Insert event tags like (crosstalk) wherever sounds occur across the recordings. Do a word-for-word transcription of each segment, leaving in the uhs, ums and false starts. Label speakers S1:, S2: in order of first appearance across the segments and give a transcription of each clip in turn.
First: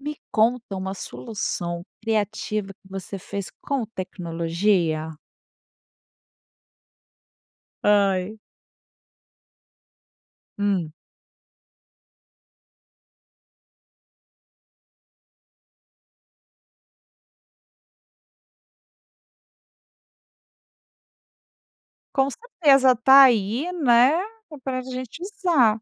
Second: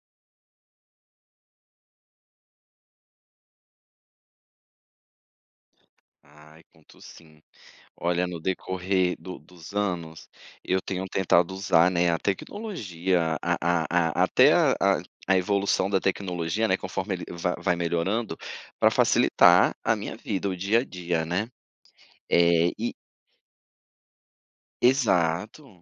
S1: Me conta uma solução criativa que você fez com tecnologia?
S2: Ai, conto sim, olha,
S1: Ai.
S2: no decorrer do dos anos, eu
S1: Hum.
S2: tenho tentado usar, né, a tecnologia, a a a até a a evolução da tecnologia, né, conforme ele va vai melhorando pra facilitar a minha vida, o dia a dia, né,
S1: Com
S2: eh, e
S1: certeza, tá aí, né, é pra gente
S2: Exato.
S1: usar.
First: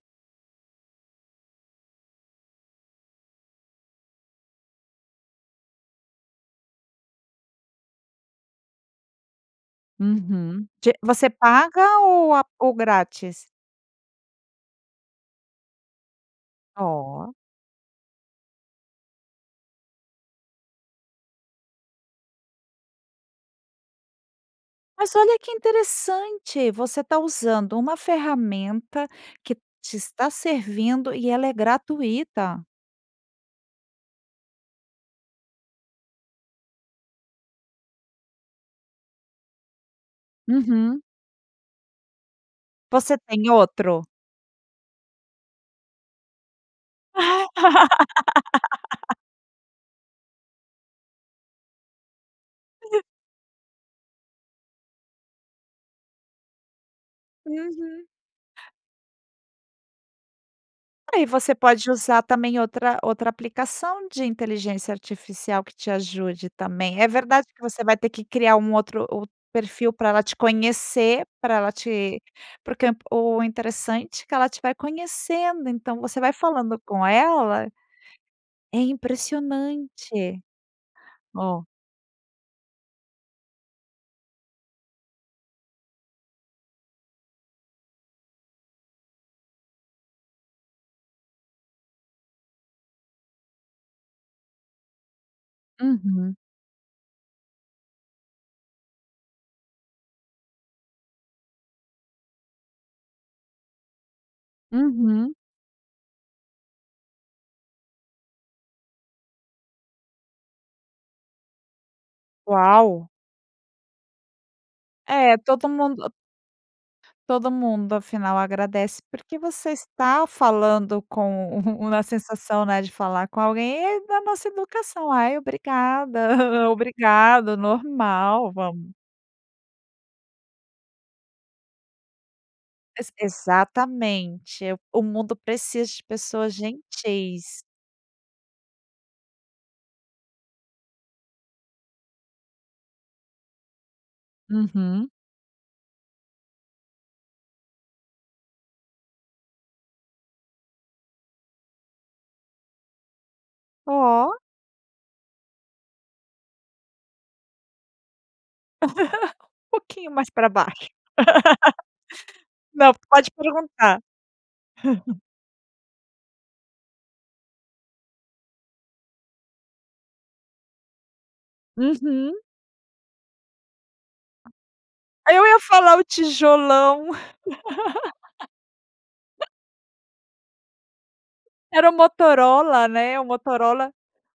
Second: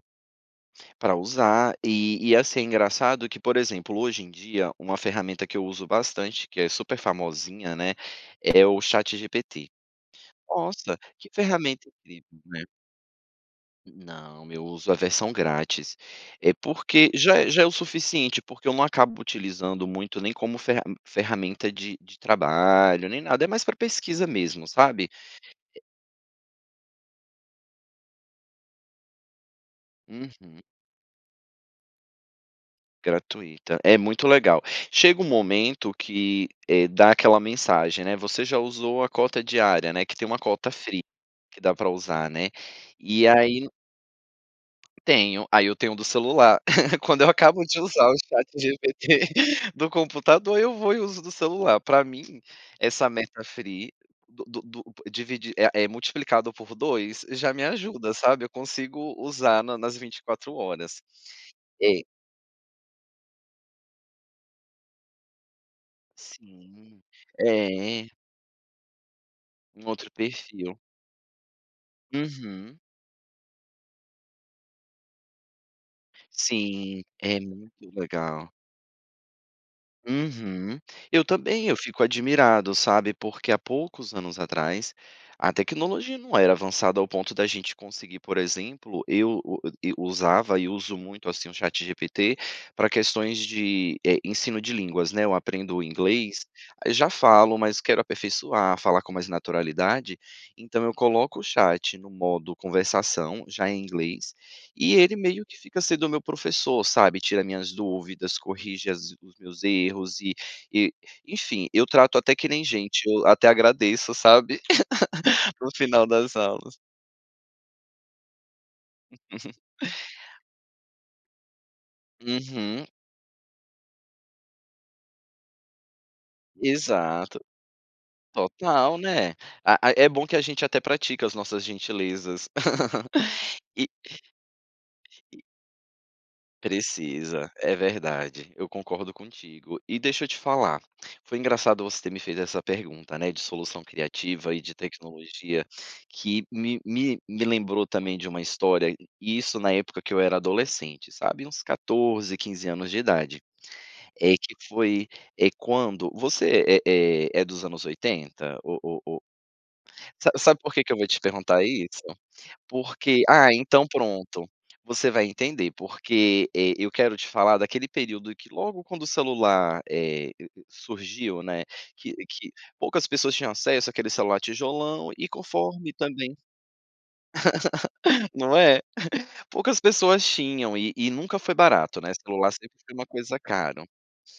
S2: Pra usar e e, assim, engraçado que, por exemplo, hoje em dia, uma ferramenta que eu uso bastante, que é super famosinha, né, é o Chat GPT,
S1: Uhum, de
S2: nossa que
S1: você paga
S2: ferramenta
S1: ou
S2: incrível,
S1: a
S2: né.
S1: ou grátis?
S2: Não, eu uso a versão grátis, é porque
S1: Oh.
S2: já é já é o suficiente, porque eu não acabo utilizando muito, nem como ferra ferramenta de de trabalho, nem nada, é mais pra pesquisa mesmo, sabe.
S1: Mas, olha que interessante! Você tá usando uma ferramenta que te está
S2: Uhum.
S1: servindo e ela é gratuita.
S2: Gratuita, é muito legal, chega um momento que, eh, dá aquela mensagem, né, você já usou a cota diária, né, que tem uma cota free
S1: Uhum.
S2: que dá pra usar, né,
S1: Você
S2: e
S1: tem
S2: aí
S1: outro?
S2: Tenho aí eu tenho do celular, (giggles) quando eu acabo de usar o chat
S1: (laughs)
S2: GPT do computador, eu vou e uso do celular para mim, essa meta free do do do dividi é é multiplicado por dois, já me
S1: Uhum.
S2: ajuda, sabe, eu consigo usar na nas vinte e quatro horas horas,
S1: Aí você pode
S2: eh
S1: usar também outra outra aplicação de inteligência artificial que te ajude também,
S2: Sim,
S1: é verdade que você vai ter
S2: eh.
S1: que criar um outro outro
S2: Um
S1: perfil
S2: outro
S1: para ela te
S2: perfil.
S1: conhecer pra ela te
S2: Uhum.
S1: porque o interessante é que ela te vai conhecendo, então você vai falando
S2: Sim,
S1: com
S2: é
S1: ela,
S2: muito legal.
S1: é impressionante,
S2: Uhum, eu
S1: ó
S2: também eu fico admirado, sabe, porque há poucos anos atrás a tecnologia não era avançada ao ponto da gente conseguir, por exemplo, eu usava e uso muito, assim, o chat GPT pra questões de, eh, ensino de línguas, né, eu aprendo
S1: Uhum.
S2: inglês, aí já falo, mas quero aperfeiçoar, falar com mais naturalidade, então eu coloco o chat no modo conversação, já em inglês e ele
S1: Uhum.
S2: meio que fica sendo o meu professor, sabe, tira as minhas dúvidas, corrige as os meus erros e e enfim, eu trato até que nem gente,
S1: Uau.
S2: eu até agradeço, sabe,
S1: É
S2: (chuckles)
S1: todo
S2: no final
S1: mundo
S2: das aulas.
S1: todo mundo, afinal, agradece, porque você está
S2: (chuckles)
S1: falando com uma sensação, né,
S2: Uhum
S1: de falar com alguém, e aí da nossa educação, "ai, obrigada,
S2: Exato,
S1: obrigado", normal, vamos
S2: total, né, ah ah, é bom que a gente até pratica as nossas gentilezas
S1: Ex
S2: e
S1: exatamente, o mundo
S2: e
S1: precisa de pessoas
S2: Precisa,
S1: gentis.
S2: é verdade, eu concordo contigo e deixa eu te falar, foi engraçado você ter me fez essa pergunta, né, de solução criativa e de
S1: Uhum.
S2: tecnologia que me me me lembrou também de uma história, e isso na época que eu era adolescente, sabe uns quatorze, quinze anos de idade, é
S1: Oh.
S2: que foi, eh, quando você é é é dos anos oitenta? O o o
S1: (chuckles) Um pouquinho mais
S2: Sa
S1: para
S2: sabe porque
S1: baixo,
S2: que eu vou te perguntar isso,
S1: (laughs) não,
S2: porque
S1: pode
S2: ah, então
S1: perguntar.
S2: pronto, você
S1: (chuckles)
S2: vai entender, porque eh, eu quero te falar daquele período que logo quando o celular, eh, surgiu, né, que
S1: Uhum.
S2: que poucas pessoas tinham acesso àquele celular tijolão e
S1: Aí eu ia
S2: conforme
S1: falar o
S2: também,
S1: tijolão.
S2: (laughs) não é,
S1: (laughs)
S2: poucas pessoas tinham e e nunca foi
S1: Era o
S2: barato, né, celular sempre
S1: Motorola,
S2: foi uma
S1: né, o
S2: coisa caro,
S1: Motorola,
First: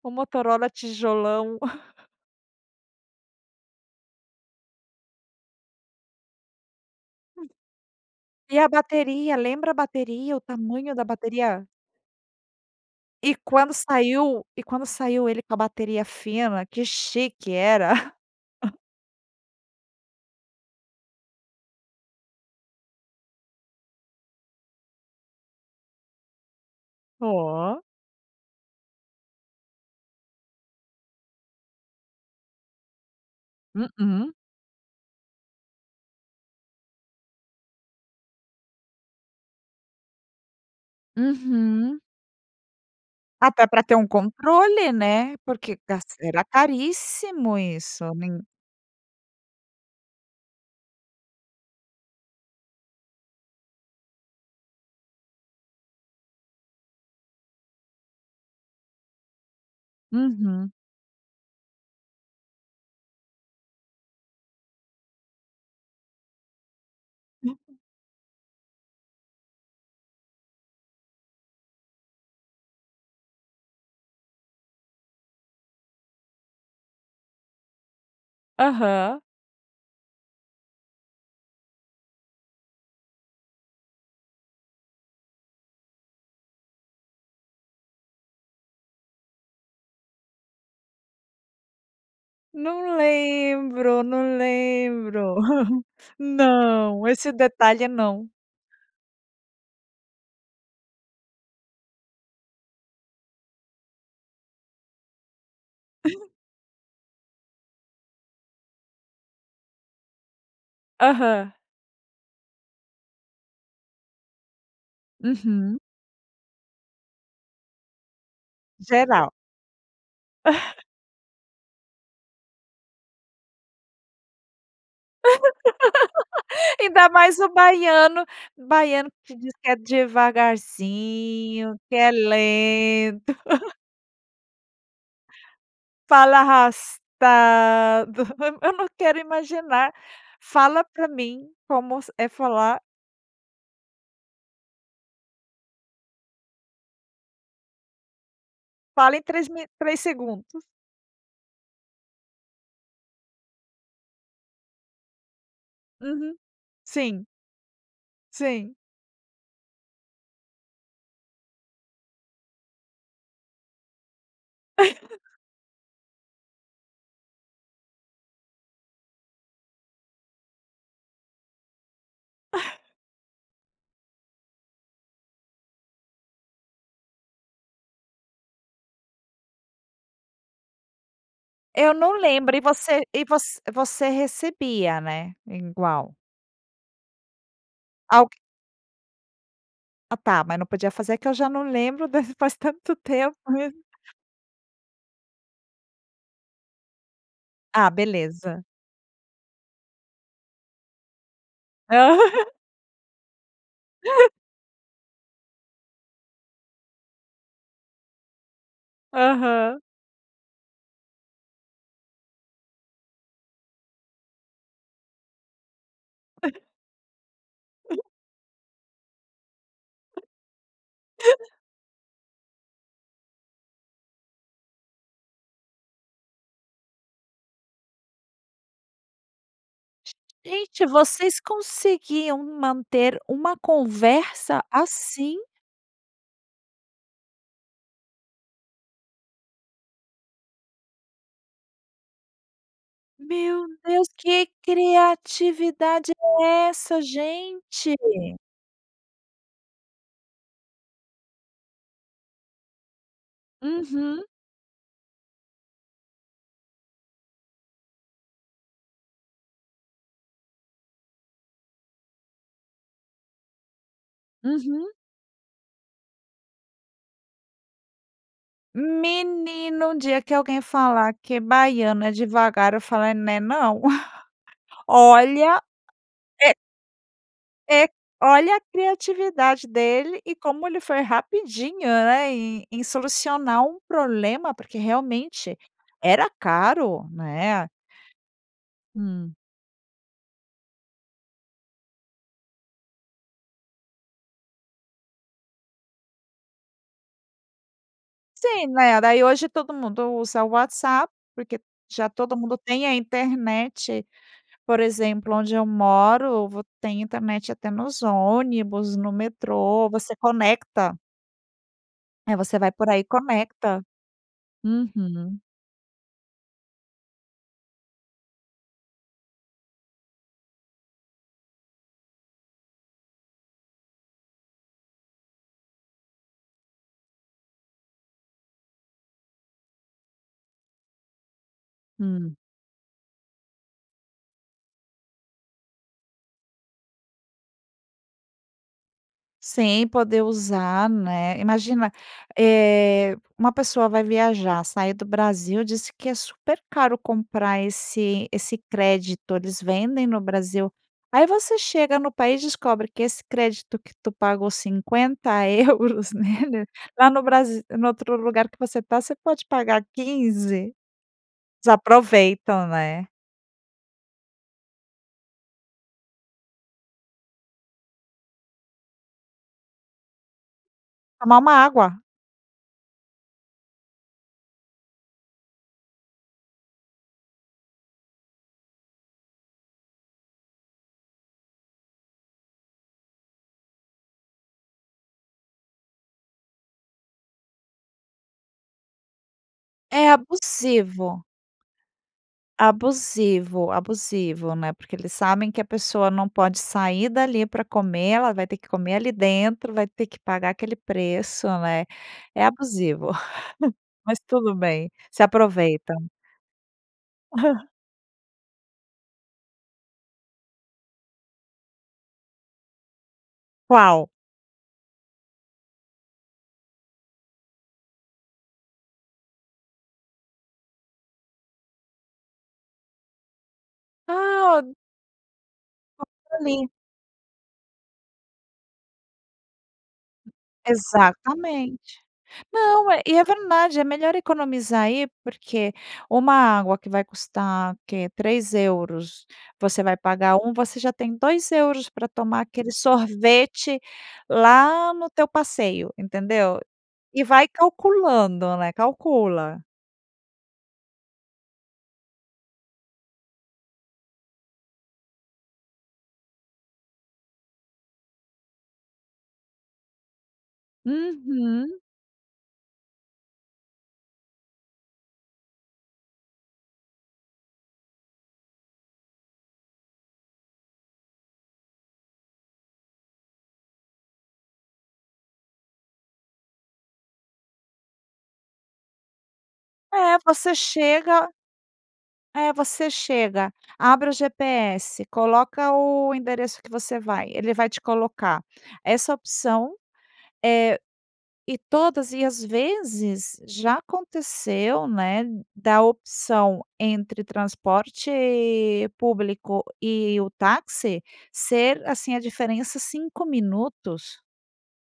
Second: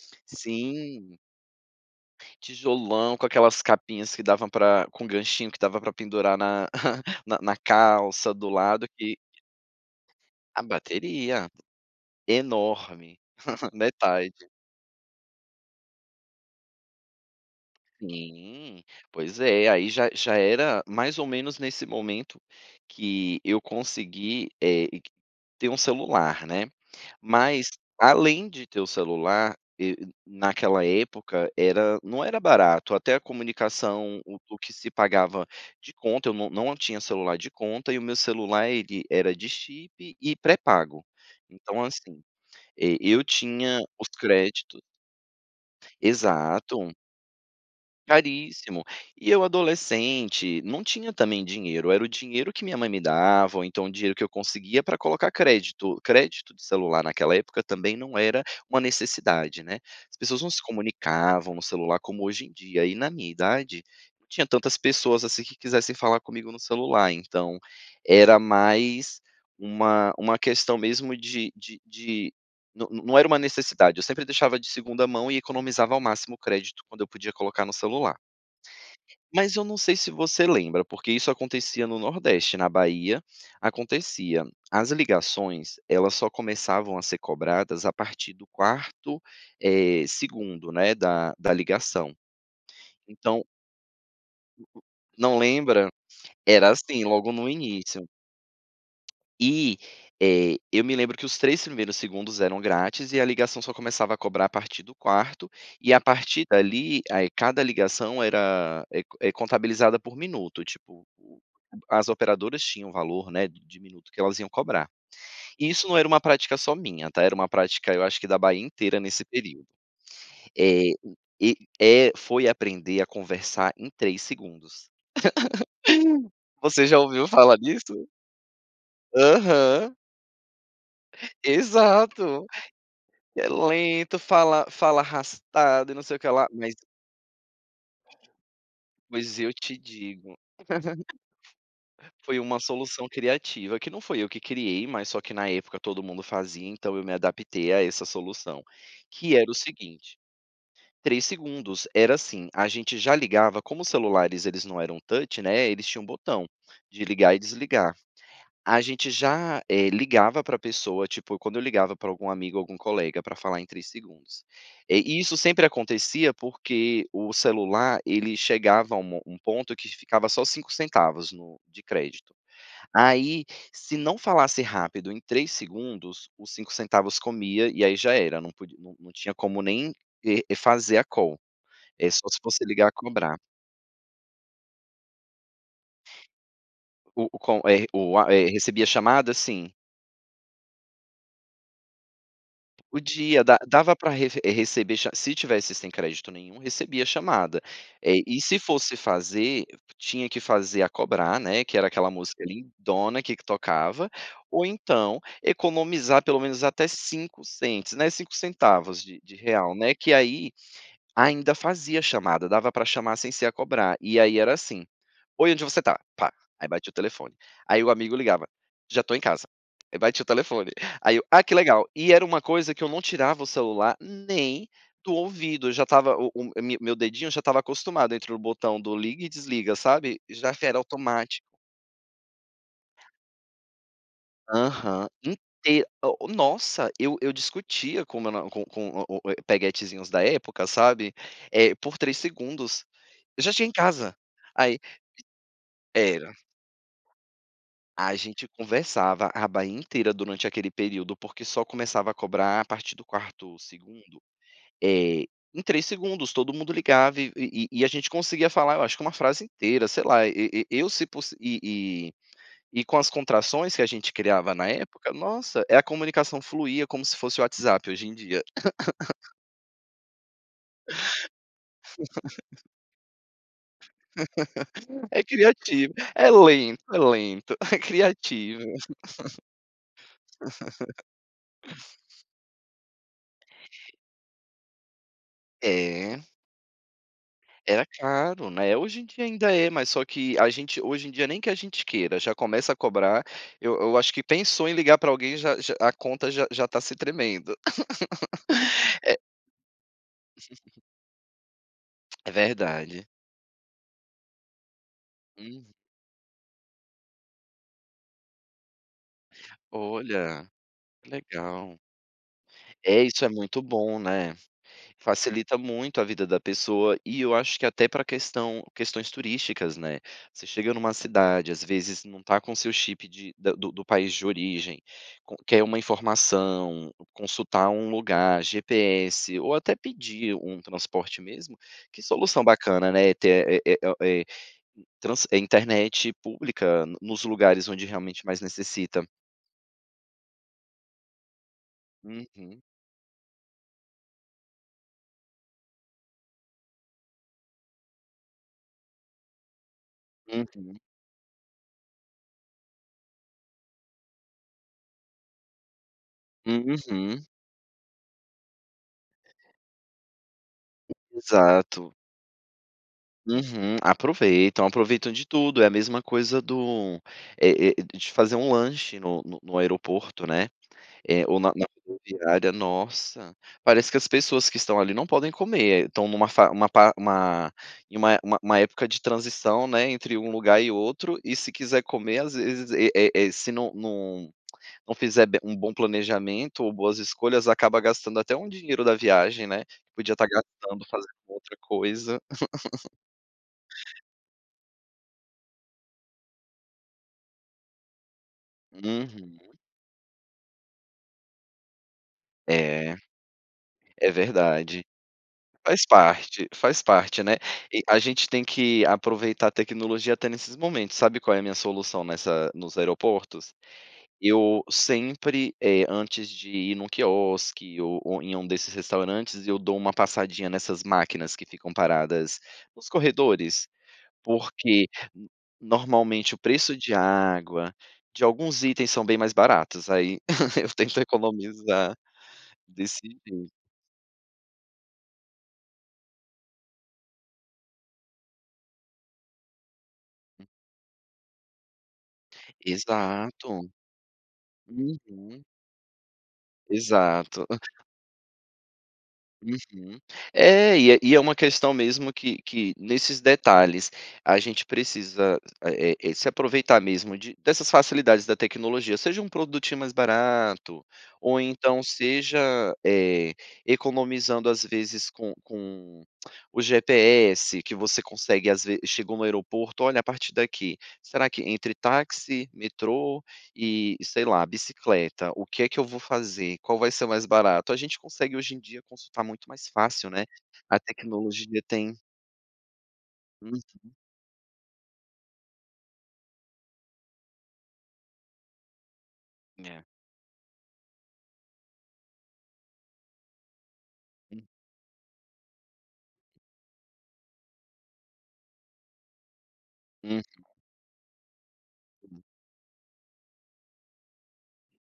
S1: o Motorola
S2: sim.
S1: tijolão. (chuckles)
S2: Tijolão, com aquelas capinhas que dava pra com ganchinho que dava para pendurar na (chuckles) na na calça do
S1: E a
S2: lado que
S1: bateria, lembra a bateria, o
S2: A
S1: tamanho da
S2: bateria,
S1: bateria.
S2: enorme
S1: E quando
S2: (chuckles)
S1: saiu
S2: metade.
S1: e quando saiu ele com a bateria fina, que chique era. (chuckles)
S2: Sim, pois é, aí já já era mais ou menos nesse momento que eu consegui, eh, e ter um celular, né, mas
S1: Oh.
S2: além de ter o celular e naquela época era não era barato até a comunicação,
S1: Mm-mm.
S2: o o que se pagava de conta, eu não não tinha celular de conta e o meu celular ele era de chip e pré-pago, então
S1: Uhum.
S2: assim, eh, eu
S1: Até
S2: tinha
S1: pra ter
S2: os
S1: um
S2: créditos.
S1: controle, né, porque era
S2: Exato.
S1: caríssimo isso nem
S2: Caríssimo, e eu adolescente não tinha também dinheiro, era o dinheiro que minha mãe me dava, ou então o dinheiro que eu conseguia pra colocar crédito, crédito de celular naquela época também não era uma necessidade, né, as pessoas não se
S1: Uhum.
S2: comunicavam no celular, como hoje em dia e na minha idade, não tinha tantas pessoas, assim, que quisessem falar comigo no celular, então
S1: Hum.
S2: era mais uma uma questão mesmo de de de não não era uma necessidade, eu sempre deixava de segunda mão e economizava ao máximo o crédito quando eu podia colocar no celular
S1: Aham.
S2: mas eu não sei se você lembra, porque isso acontecia no Nordeste, na Bahia, acontecia as ligações elas só começavam a ser cobradas a partir do quarto, eh, segundo, né, da da ligação.
S1: Não
S2: Então.
S1: lembro, não lembro.
S2: Não
S1: (chuckles)
S2: lembra? Era assim
S1: Não, esse
S2: logo no
S1: detalhe
S2: início.
S1: não.
S2: E, eh, eu me lembro que os três primeiros segundos eram grátis e a ligação só começava a cobrar a partir do quarto, e a
S1: (chuckles)
S2: partir dali a cada ligação era é é contabilizada por minuto, tipo
S1: Aham.
S2: as operadoras tinham o valor, né, de minuto que elas iam cobrar e
S1: Uhum.
S2: isso não era uma prática só minha, tá, era uma prática, eu acho que da Bahia inteira nesse
S1: Geral.
S2: período,
S1: (chuckles)
S2: eh, e e foi aprender a conversar em três segundos, (chuckles)
S1: (laughs)
S2: você já
S1: Ainda
S2: ouviu
S1: mais o
S2: falar nisso?
S1: baiano baiano, que diz que é
S2: Aham.
S1: devagarzinho, que é
S2: Exato,
S1: lento.
S2: é lento, fala fala arrastado e não sei o que
S1: Fala
S2: lá, mas
S1: arrastado, eu não quero
S2: Pois eu te
S1: imaginar
S2: digo.
S1: fala para
S2: (giggles)
S1: mim como é
S2: Foi uma
S1: falar
S2: solução criativa que não foi eu que criei, mas só que na época todo mundo fazia, então eu me adaptei a essa solução,
S1: Fala em
S2: que
S1: três
S2: era o
S1: mi três
S2: seguinte,
S1: segundos.
S2: três segundos. Era assim, a gente já ligava como os celulares, eles não eram touch, né, eles tinham um
S1: Uhum,
S2: botão de
S1: sim.
S2: ligar e desligar,
S1: Sim.
S2: a gente já, eh, ligava pra a pessoa tipo quando eu ligava pra algum amigo, algum colega pra falar em três segundos, eh, e
S1: (laughs)
S2: isso sempre acontecia, porque o celular ele chegava a um mo um ponto que ficava só cinco centavos no de crédito,
S1: (chuckles)
S2: ai se não falasse rápido em três segundos, os cinco centavos comia, e aí já era, não podi não não tinha como nem e fazer a call,
S1: Eu
S2: e
S1: não
S2: só se
S1: lembro e
S2: fosse ligar a
S1: você e
S2: cobrar.
S1: você você recebia, né, ingual.
S2: O o com é o
S1: (unintelligible)
S2: é, recebi a chamada? Sim.
S1: Ah tá, mas não podia fazer que eu já não lembro desse, faz tanto tempo.
S2: Podia da dava para reve receber cha se tivesse sem crédito nenhum, recebia chamada.
S1: Ah,
S2: Eh, e se
S1: beleza.
S2: fosse fazer, tinha que fazer a cobrar, né, que era aquela
S1: Ah.
S2: música
S1: (giggles)
S2: lindona que que tocava, ou então economizar pelo menos até cinco cents, né, cinco centavos de de real,
S1: Aham.
S2: né. Que aí ainda fazia chamada, dava pra chamar sem ser a cobrar. E aí era assim: "Oi onde você tá", pá. E
S1: (chuckles)
S2: aí batia o telefone, aí o
S1: (chuckles)
S2: amigo ligava: "Já estou em casa", eu batia o telefone, aí eu: "Ah, que
S1: (chuckles)
S2: legal", e era uma coisa que eu não tirava o celular nem do ouvido. Eu já estava o o me meu dedinho já estava acostumado entre o botão do liga e desliga, sabe, já que era
S1: Gente, vocês
S2: automático.
S1: conseguiam manter uma conversa
S2: Aham.
S1: assim?
S2: Inte o nossa eu eu discutia com meu na com com o o eh, peguetezinhos da época, sabe, eh, por três segundos: "Eu já
S1: Meu
S2: cheguei em
S1: Deus,
S2: casa!".
S1: que
S2: Aí
S1: criatividade
S2: Era.
S1: é essa gente?
S2: A gente conversava, a Bahia inteira durante aquele período, porque só começava a cobrar a partir do quarto segundo,
S1: Uhum.
S2: eh, em três segundos, todo mundo ligava e e e e a gente conseguia falar, eu acho que é uma frase inteira, sei lá. E e e eu se pos e e e e com as contrações que a gente criava na
S1: Uhum.
S2: época, nossa, é a comunicação fluía como se fosse o WhatsApp hoje em dia. (laughs)
S1: Menino, um dia que alguém falar que baiano é
S2: (laughs)
S1: devagar, eu falo: "é né não".
S2: É
S1: Olha.
S2: criativo, é
S1: É
S2: lento, é lento, é
S1: É. Olha a
S2: criativo. (chuckles)
S1: criatividade dele e como ele foi
S2: (laughs)
S1: rapidinho, né, em em solucionar um problema. Porque realmente
S2: É.
S1: era caro, né.
S2: Era caro, né. Hoje em dia
S1: Hum.
S2: ainda é, mas só que a gente hoje em dia, nem que a gente queira, já começa a cobrar. Eu eu acho que pensou em ligar pra alguém, já já a conta já já tá se tremendo.
S1: Sim, né.
S2: (laughs) Eh.
S1: Daí hoje todo mundo usa o WhatsApp, porque já
S2: É
S1: todo mundo tem a
S2: verdade.
S1: internet, por exemplo, onde eu
S2: Uhum.
S1: moro, vo tem internet até nos ônibus, no metrô, você
S2: Olha,
S1: conecta.
S2: que legal.
S1: É, você vai por aí
S2: É
S1: e
S2: isso, é muito
S1: conecta.
S2: bom, né.
S1: Uhum.
S2: Facilita muito a vida da pessoa. E eu acho que até pra questão questões turísticas, né. Você chega numa cidade, às vezes não está com o seu chip de da do do país de origem com quer uma informação, consultar um lugar, GPS ou até pedir um transporte mesmo, que
S1: Hum.
S2: solução bacana, né. É ter é é o é trans internet pública nos lugares onde realmente mais necessita.
S1: Sem poder usar, né. Imagina,
S2: Uhum.
S1: eh, uma pessoa vai viajar, sair do Brasil disse que é super caro comprar esse esse crédito. Eles vendem no Brasil
S2: Uhum.
S1: aí você chega no país e descobre que esse crédito que tu pagou cinquenta euros (chuckles) nele, lá
S2: Uhum.
S1: no bras no outro lugar que você tá, você pode pagar quinze. Eles
S2: Exato.
S1: aproveitam, né.
S2: Uhum. Aproveitam, aproveitam de tudo. É a mesma coisa do eh eh, de fazer um lanche no no no aeroporto, né, eh, ou
S1: Tomar
S2: na
S1: uma
S2: na
S1: água.
S2: rodoviária. Nossa, parece que as pessoas que estão ali não podem comer, estão numa fa uma pa uma em uma uma uma época de transição, né, entre um lugar e outro. E se quiser comer às vezes, eh eh eh, se não não não não fizer be um bom planejamento ou boas escolhas, acaba gastando até um dinheiro da viagem, né.
S1: É
S2: Podia estar gastando, fazendo
S1: abusivo.
S2: outra coisa. (laughs)
S1: Abusivo, abusivo, né. Porque eles sabem que a pessoa não pode sair dali pra comer, ela vai ter que comer ali
S2: Uhum.
S1: dentro, vai ter que pagar aquele preço, né. É
S2: É,
S1: abusivo, (chuckles)
S2: é
S1: mas tudo
S2: verdade.
S1: bem, se
S2: Faz
S1: aproveitam.
S2: parte, faz parte, né.
S1: (chuckles)
S2: E a gente tem que aproveitar a tecnologia até nesses momentos. Sabe qual é a minha solução nessa nos aeroportos?
S1: Qual?
S2: Eu sempre, eh, antes de ir no quiosque ou em em um desses restaurantes, eu dou uma passadinha nessas máquinas que ficam paradas nos corredores,
S1: Ah, o
S2: porque normalmente o
S1: (unintelligible)
S2: preço de água de alguns itens são bem mais baratos. Aí (laughs) eu tento economizar
S1: Exatamente. Não,
S2: desse
S1: é e é
S2: jeito.
S1: verdade, é melhor economizar aí porque uma água que vai custar, o que, três euros, você vai pagar um, você já tem dois euros pra tomar aquele
S2: Exato.
S1: sorvete lá no teu
S2: Uhum.
S1: passeio, entendeu. E
S2: Exato.
S1: vai calculando, né, calcula.
S2: Uhum. É, e é e é uma questão mesmo que que nesses detalhes a gente precisa, eh eh eh, se aproveitar mesmo de dessas facilidades da tecnologia, seja um produtinho mais barato ou
S1: Uhum.
S2: então seja, eh, economizando às vezes, com com o GPS que você consegue Às vezes, chegou no aeroporto: "Olha, a partir daqui, será que entre táxi, metrô e sei lá bicicleta, o que é que eu vou fazer? Qual vai ser mais barato?" A gente consegue hoje em dia consultar muito mais fácil,
S1: É,
S2: né.
S1: você
S2: A
S1: chega
S2: tecnologia tem
S1: É, você chega,
S2: Uhum.
S1: abre o GPS, coloca o endereço que você vai, ele vai te colocar essa opção,
S2: É.
S1: eh, e todas e, às vezes, já
S2: Hum.
S1: aconteceu, né, da opção entre transporte público e
S2: Uhum.
S1: o táxi ser, assim, a
S2: Sim.
S1: diferença cinco minutos.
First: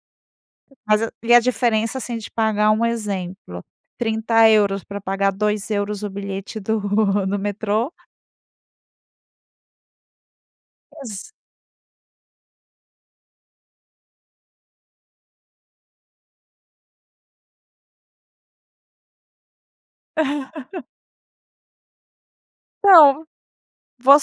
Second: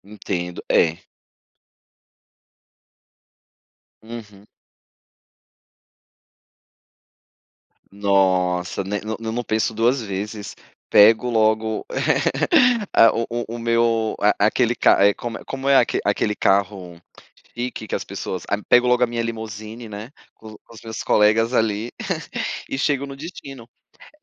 S2: Entendo. É.
S1: Mas a e a diferença assim, de pagar, um exemplo,
S2: Uhum.
S1: trinta euros pra pagar, dois euros o bilhete do do metrô.
S2: Nossa, né, não não eu não penso duas vezes, pego
S1: Ex
S2: logo (laughs) a o o o meu a aquele ca eh, como é como é aque aquele carro chique que as pessoas a pego logo a minha limousine, né, com com os
S1: (chuckles)
S2: meus colegas ali (chuckles) e chego no
S1: Então,
S2: destino.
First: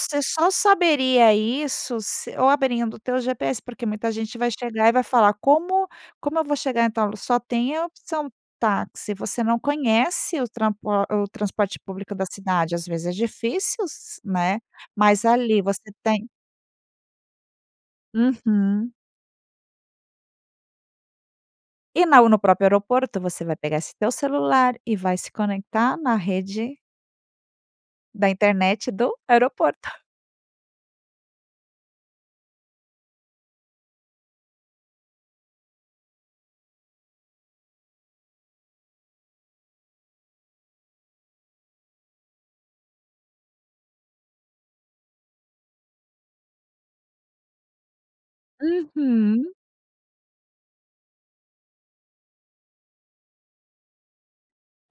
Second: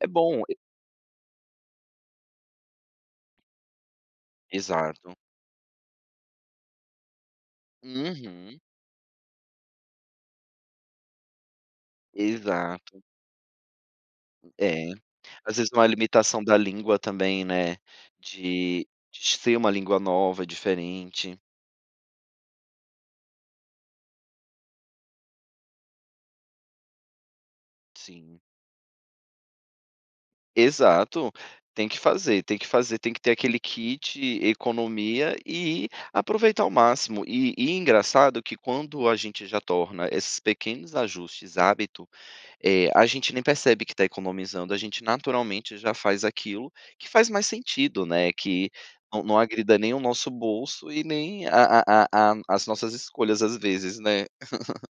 S2: É bom
S1: só
S2: e
S1: saberia isso se ou abrindo o teu GPS, porque muita gente vai chegar e vai
S2: Exato.
S1: falar "Como como eu vou chegar em tal lu", só tem a opção
S2: Uhum.
S1: táxi, você não conhece o trampo o a o transporte público da cidade. Às
S2: Exato.
S1: vezes, é difícil s né,
S2: É.
S1: mas
S2: Às
S1: ali
S2: vezes, numa
S1: você tem
S2: limitação da língua também, né, de
S1: Uhum.
S2: de ser uma língua nova, diferente.
S1: E na no próprio aeroporto, você vai pegar esse teu celular e vai se conectar na rede da
S2: Sim.
S1: internet do aeroporto.
S2: Exato. Tem que fazer tem que fazer, tem que ter aquele kit economia e aproveitar ao máximo. E e engraçado que quando a gente já torna esses pequenos ajustes, hábito, eh, a gente nem percebe que tá economizando. A gente, naturalmente, já faz aquilo que faz mais sentido, né, que não não
S1: Uhum.
S2: agrida nem o nosso bolso e nem a a a a as nossas escolhas, às vezes, né.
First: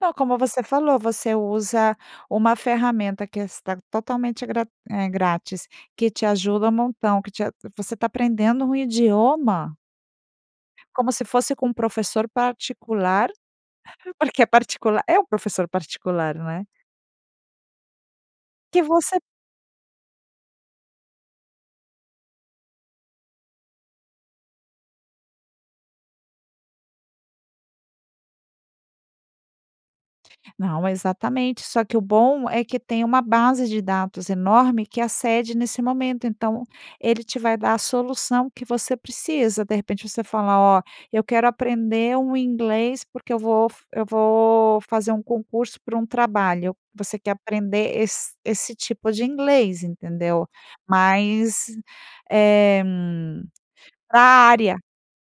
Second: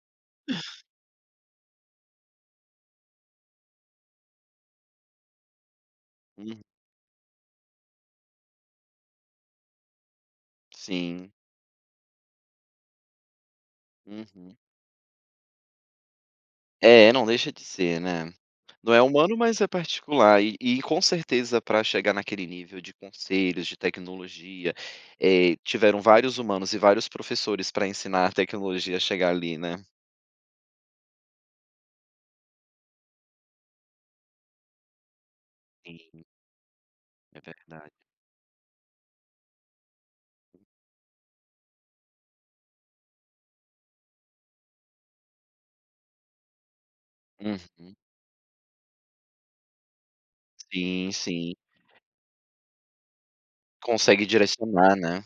S1: Não, como você falou, você usa uma ferramenta que está totalmente grat eh, grátis, que te
S2: Uhum.
S1: ajuda um montão que te a você tá aprendendo um idioma como se
S2: Sim.
S1: fosse com um professor particular, porque é
S2: Uhum.
S1: particular, é um professor particular, né.
S2: É, não deixa de ser, né.
S1: Que
S2: Não é
S1: você
S2: humano, mas é particular e e com certeza para chegar naquele nível de conselhos, de tecnologia, eh, tiveram vários humanos e vários professores pra ensinar a tecnologia a chegar ali, né.
S1: Não, exatamente. Só que o bom é que tem uma base de dados enorme que acede nesse
S2: Sim.
S1: momento, então ele te
S2: É
S1: vai dar a
S2: verdade.
S1: solução que você precisa. De repente você fala: "Ó, eu quero aprender um inglês, porque eu vou f eu vou fazer um concurso para um trabalho." Você quer
S2: Uhum.
S1: aprender esse esse tipo de inglês, entendeu?
S2: Sim, sim.
S1: Mas é pra
S2: Consegue
S1: área
S2: direcionar, né?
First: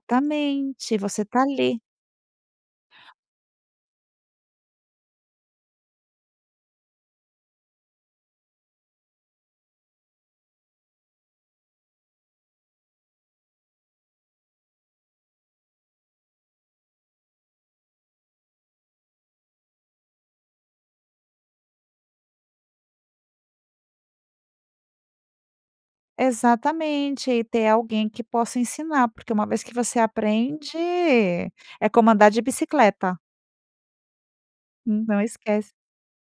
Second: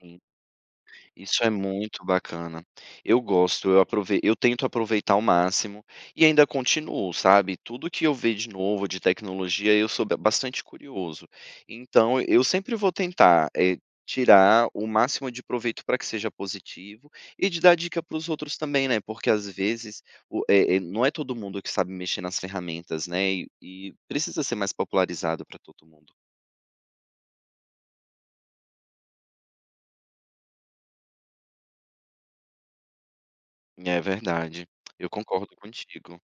S2: Sim.
S1: você está
S2: Isso é
S1: ali.
S2: muito bacana, eu gosto, eu aprovei eu tento aproveitar o máximo e ainda continuo, sabe, tudo o que eu ver de novo de tecnologia, eu sou be bastante curioso, então eu sempre vou tentar, eh, tirar o máximo de proveito pra que seja positivo e de dar dica para os outros também, né. Porque às vezes o eh eh, não é todo mundo que sabe mexer nas ferramentas, né. E e precisa ser mais popularizado pra todo mundo.
S1: Exatamente. E ter alguém que possa ensinar, porque uma vez que você aprende, é como andar de bicicleta.
S2: É verdade,
S1: Hum,
S2: eu
S1: não
S2: concordo
S1: esquece
S2: contigo.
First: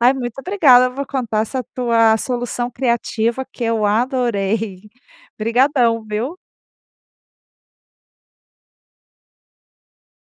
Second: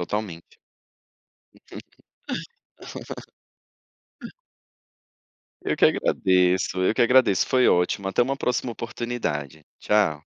S1: Ai, muito obrigada. Eu vou contar essa tua solução criativa que eu
S2: (laughs)
S1: adorei.
S2: Eu
S1: (chuckles)
S2: que
S1: Obrigadão, viu.
S2: agradeço eu que agradeço. Foi ótimo, até uma próxima oportunidade. Tchau.